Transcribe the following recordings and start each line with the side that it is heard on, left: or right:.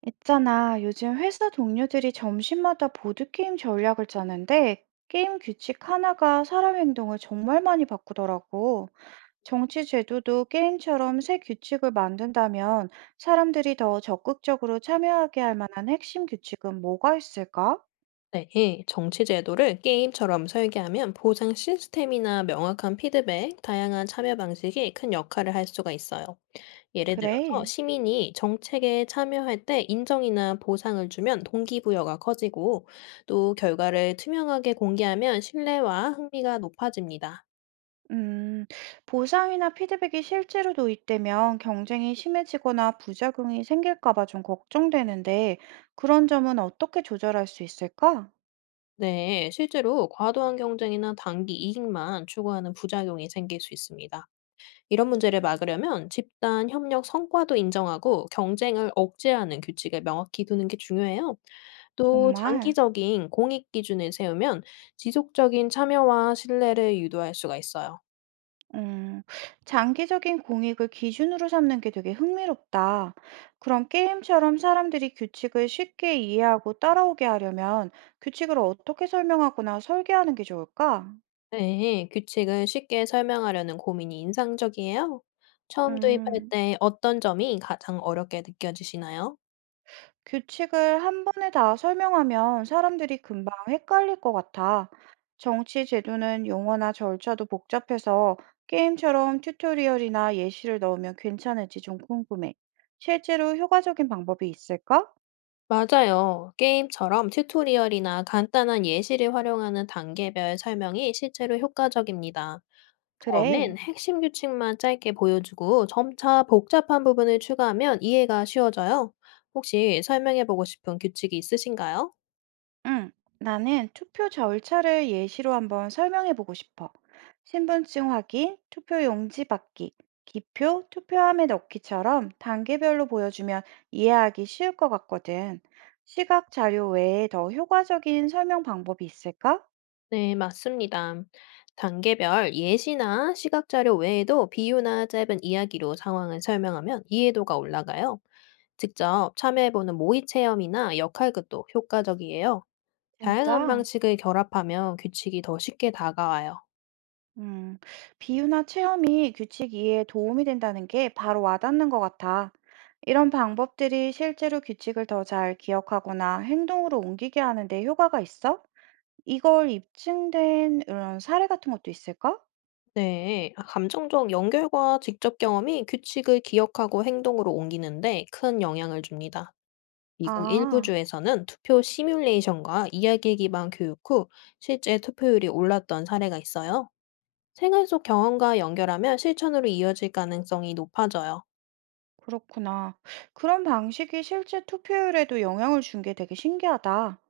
right: 있잖아, 요즘 회사 동료들이 점심마다 보드게임 전략을 짜는데 게임 규칙 하나가 사람 행동을 정말 많이 바꾸더라고. 정치 제도도 게임처럼 새 규칙을 만든다면 사람들이 더 적극적으로 참여하게 할 만한 핵심 규칙은 뭐가 있을까?
left: 네, 예. 정치 제도를 게임처럼 설계하면 보상 시스템이나 명확한 피드백, 다양한 참여 방식이 큰 역할을 할 수가 있어요. 예를 들어서
right: 그래.
left: 시민이 정책에 참여할 때 인정이나 보상을 주면 동기부여가 커지고 또 결과를 투명하게 공개하면 신뢰와 흥미가 높아집니다.
right: 음, 보상이나 피드백이 실제로 도입되면 경쟁이 심해지거나 부작용이 생길까 봐 좀 걱정되는데 그런 점은 어떻게 조절할 수 있을까?
left: 네, 실제로 과도한 경쟁이나 단기 이익만 추구하는 부작용이 생길 수 있습니다. 이런 문제를 막으려면 집단 협력 성과도 인정하고 경쟁을 억제하는 규칙을 명확히 두는 게 중요해요. 또
right: 정말.
left: 장기적인 공익 기준을 세우면 지속적인 참여와 신뢰를 유도할 수가 있어요.
right: 음, 장기적인 공익을 기준으로 삼는 게 되게 흥미롭다. 그럼 게임처럼 사람들이 규칙을 쉽게 이해하고 따라오게 하려면 규칙을 어떻게 설명하거나 설계하는 게 좋을까?
left: 네, 규칙을 쉽게 설명하려는 고민이 인상적이에요. 처음 도입할
right: 음,
left: 때 어떤 점이 가장 어렵게 느껴지시나요?
right: 규칙을 한 번에 다 설명하면 사람들이 금방 헷갈릴 것 같아. 정치 제도는 용어나 절차도 복잡해서 게임처럼 튜토리얼이나 예시를 넣으면 괜찮을지 좀 궁금해. 실제로 효과적인 방법이 있을까?
left: 맞아요. 게임처럼 튜토리얼이나 간단한 예시를 활용하는 단계별 설명이 실제로 효과적입니다. 처음엔
right: 그래.
left: 핵심 규칙만 짧게 보여주고 점차 복잡한 부분을 추가하면 이해가 쉬워져요. 혹시 설명해 보고 싶은 규칙이 있으신가요?
right: 응, 나는 투표 절차를 예시로 한번 설명해 보고 싶어. 신분증 확인, 투표 용지 받기, 기표, 투표함에 넣기처럼 단계별로 보여주면 이해하기 쉬울 것 같거든. 시각 자료 외에 더 효과적인 설명 방법이 있을까?
left: 네, 맞습니다. 단계별 예시나 시각 자료 외에도 비유나 짧은 이야기로 상황을 설명하면 이해도가 올라가요. 직접 참여해보는 모의 체험이나 역할극도 효과적이에요. 다양한
right: 진짜?
left: 방식을 결합하면 규칙이 더 쉽게 다가와요.
right: 음, 비유나 체험이 규칙 이해에 도움이 된다는 게 바로 와닿는 것 같아. 이런 방법들이 실제로 규칙을 더 잘 기억하거나 행동으로 옮기게 하는 데 효과가 있어? 이걸 입증된 이런 사례 같은 것도 있을까?
left: 네, 감정적 연결과 직접 경험이 규칙을 기억하고 행동으로 옮기는데 큰 영향을 줍니다. 미국 일부
right: 아,
left: 주에서는 투표 시뮬레이션과 이야기 기반 교육 후 실제 투표율이 올랐던 사례가 있어요. 생활 속 경험과 연결하면 실천으로 이어질 가능성이 높아져요.
right: 그렇구나. 그런 방식이 실제 투표율에도 영향을 준 게 되게 신기하다.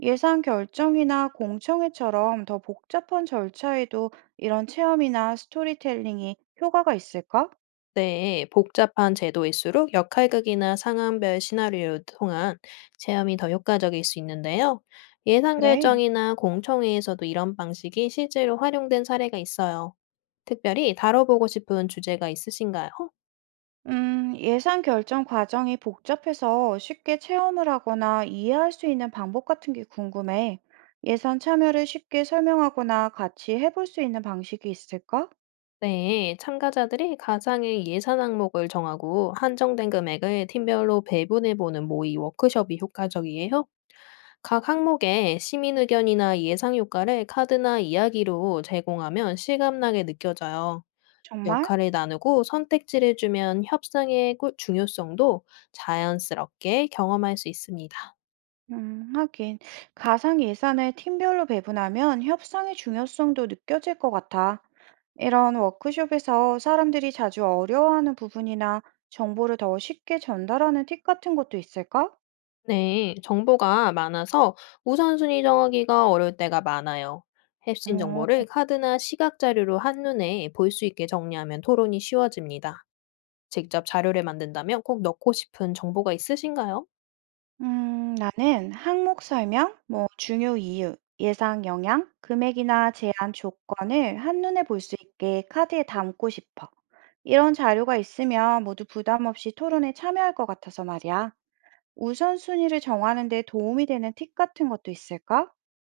right: 예산 결정이나 공청회처럼 더 복잡한 절차에도 이런 체험이나 스토리텔링이 효과가 있을까?
left: 네, 복잡한 제도일수록 역할극이나 상황별 시나리오를 통한 체험이 더 효과적일 수 있는데요. 예산
right: 그래.
left: 결정이나 공청회에서도 이런 방식이 실제로 활용된 사례가 있어요. 특별히 다뤄보고 싶은 주제가 있으신가요?
right: 예산 결정 과정이 복잡해서 쉽게 체험을 하거나 이해할 수 있는 방법 같은 게 궁금해. 예산 참여를 쉽게 설명하거나 같이 해볼 수 있는 방식이 있을까?
left: 네, 참가자들이 가상의 예산 항목을 정하고 한정된 금액을 팀별로 배분해보는 모의 워크숍이 효과적이에요. 각 항목에 시민 의견이나 예상 효과를 카드나 이야기로 제공하면 실감나게 느껴져요.
right: 정말?
left: 역할을 나누고 선택지를 주면 중요성도 자연스럽게 경험할 수 있습니다.
right: 하긴. 가상 예산을 팀별로 배분하면 협상의 중요성도 느껴질 것 같아. 이런 워크숍에서 사람들이 자주 어려워하는 부분이나 정보를 더 쉽게 전달하는 팁 같은 것도 있을까?
left: 네, 정보가 많아서 우선순위 정하기가 어려울 때가 많아요. 핵심
right: 어,
left: 정보를 카드나 시각 자료로 한눈에 볼 수 있게 정리하면 토론이 쉬워집니다. 직접 자료를 만든다면 꼭 넣고 싶은 정보가 있으신가요?
right: 나는 항목 설명, 뭐 중요 이유, 예상 영향, 금액이나 제한 조건을 한눈에 볼 수 있게 카드에 담고 싶어. 이런 자료가 있으면 모두 부담 없이 토론에 참여할 것 같아서 말이야. 우선순위를 정하는 데 도움이 되는 팁 같은 것도 있을까?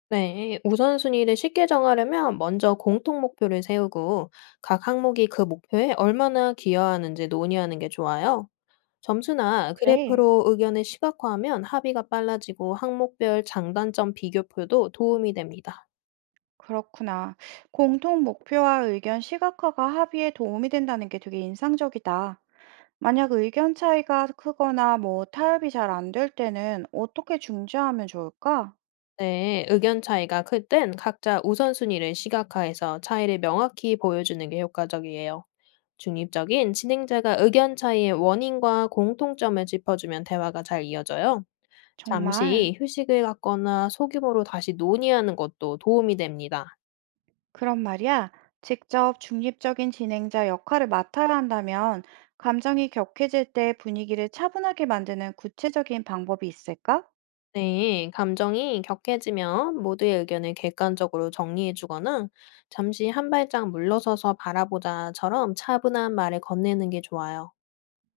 left: 네, 우선순위를 쉽게 정하려면 먼저 공통 목표를 세우고 각 항목이 그 목표에 얼마나 기여하는지 논의하는 게 좋아요. 점수나
right: 그래,
left: 그래프로 의견을 시각화하면 합의가 빨라지고 항목별 장단점 비교표도 도움이 됩니다.
right: 그렇구나. 공통 목표와 의견 시각화가 합의에 도움이 된다는 게 되게 인상적이다. 만약 의견 차이가 크거나 뭐 타협이 잘 안될 때는 어떻게 중재하면 좋을까?
left: 네, 의견 차이가 클 땐 각자 우선순위를 시각화해서 차이를 명확히 보여주는 게 효과적이에요. 중립적인 진행자가 의견 차이의 원인과 공통점을 짚어주면 대화가 잘 이어져요.
right: 정말
left: 잠시 휴식을 갖거나 소규모로 다시 논의하는 것도 도움이 됩니다.
right: 그런 말이야. 직접 중립적인 진행자 역할을 맡아야 한다면 감정이 격해질 때 분위기를 차분하게 만드는 구체적인 방법이 있을까?
left: 네, 감정이 격해지면 모두의 의견을 객관적으로 정리해주거나 잠시 한 발짝 물러서서 바라보자처럼 차분한 말을 건네는 게 좋아요.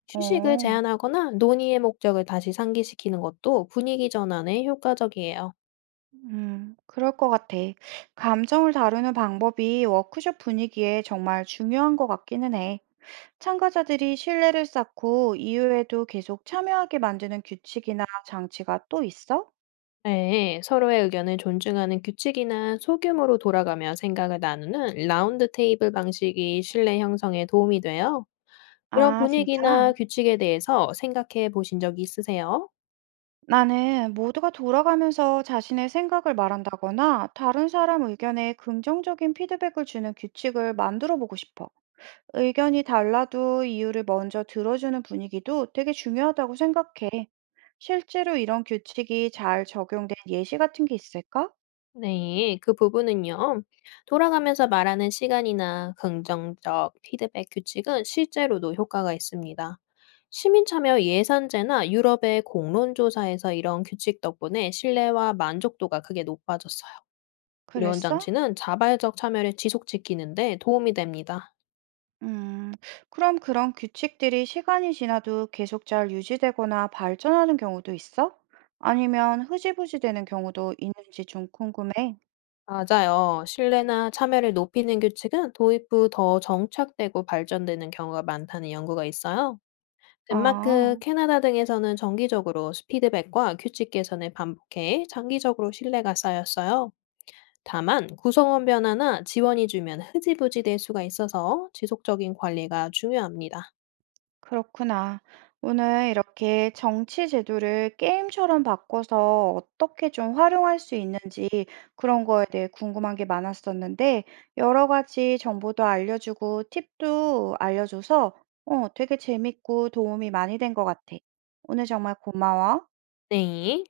left: 휴식을
right: 어,
left: 제한하거나 논의의 목적을 다시 상기시키는 것도 분위기 전환에 효과적이에요.
right: 그럴 것 같아. 감정을 다루는 방법이 워크숍 분위기에 정말 중요한 것 같기는 해. 참가자들이 신뢰를 쌓고 이후에도 계속 참여하게 만드는 규칙이나 장치가 또 있어?
left: 네, 서로의 의견을 존중하는 규칙이나 소규모로 돌아가며 생각을 나누는 라운드 테이블 방식이 신뢰 형성에 도움이 돼요. 이런
right: 아,
left: 분위기나
right: 진짜?
left: 규칙에 대해서 생각해 보신 적이 있으세요?
right: 나는 모두가 돌아가면서 자신의 생각을 말한다거나 다른 사람 의견에 긍정적인 피드백을 주는 규칙을 만들어 보고 싶어. 의견이 달라도 이유를 먼저 들어주는 분위기도 되게 중요하다고 생각해. 실제로 이런 규칙이 잘 적용된 예시 같은 게 있을까?
left: 네, 그 부분은요. 돌아가면서 말하는 시간이나 긍정적 피드백 규칙은 실제로도 효과가 있습니다. 시민참여 예산제나 유럽의 공론조사에서 이런 규칙 덕분에 신뢰와 만족도가 크게 높아졌어요. 이런
right: 그랬어?
left: 장치는 자발적 참여를 지속 지키는데 도움이 됩니다.
right: 음, 그럼 그런 규칙들이 시간이 지나도 계속 잘 유지되거나 발전하는 경우도 있어? 아니면 흐지부지 되는 경우도 있는지 좀 궁금해.
left: 맞아요. 신뢰나 참여를 높이는 규칙은 도입 후 더 정착되고 발전되는 경우가 많다는 연구가 있어요. 덴마크,
right: 아,
left: 캐나다 등에서는 정기적으로 피드백과 규칙 개선을 반복해 장기적으로 신뢰가 쌓였어요. 다만 구성원 변화나 지원이 주면 흐지부지 될 수가 있어서 지속적인 관리가 중요합니다.
right: 그렇구나. 오늘 이렇게 정치 제도를 게임처럼 바꿔서 어떻게 좀 활용할 수 있는지 그런 거에 대해 궁금한 게 많았었는데, 여러 가지 정보도 알려주고 팁도 알려줘서 어, 되게 재밌고 도움이 많이 된 것 같아. 오늘 정말 고마워.
left: 네.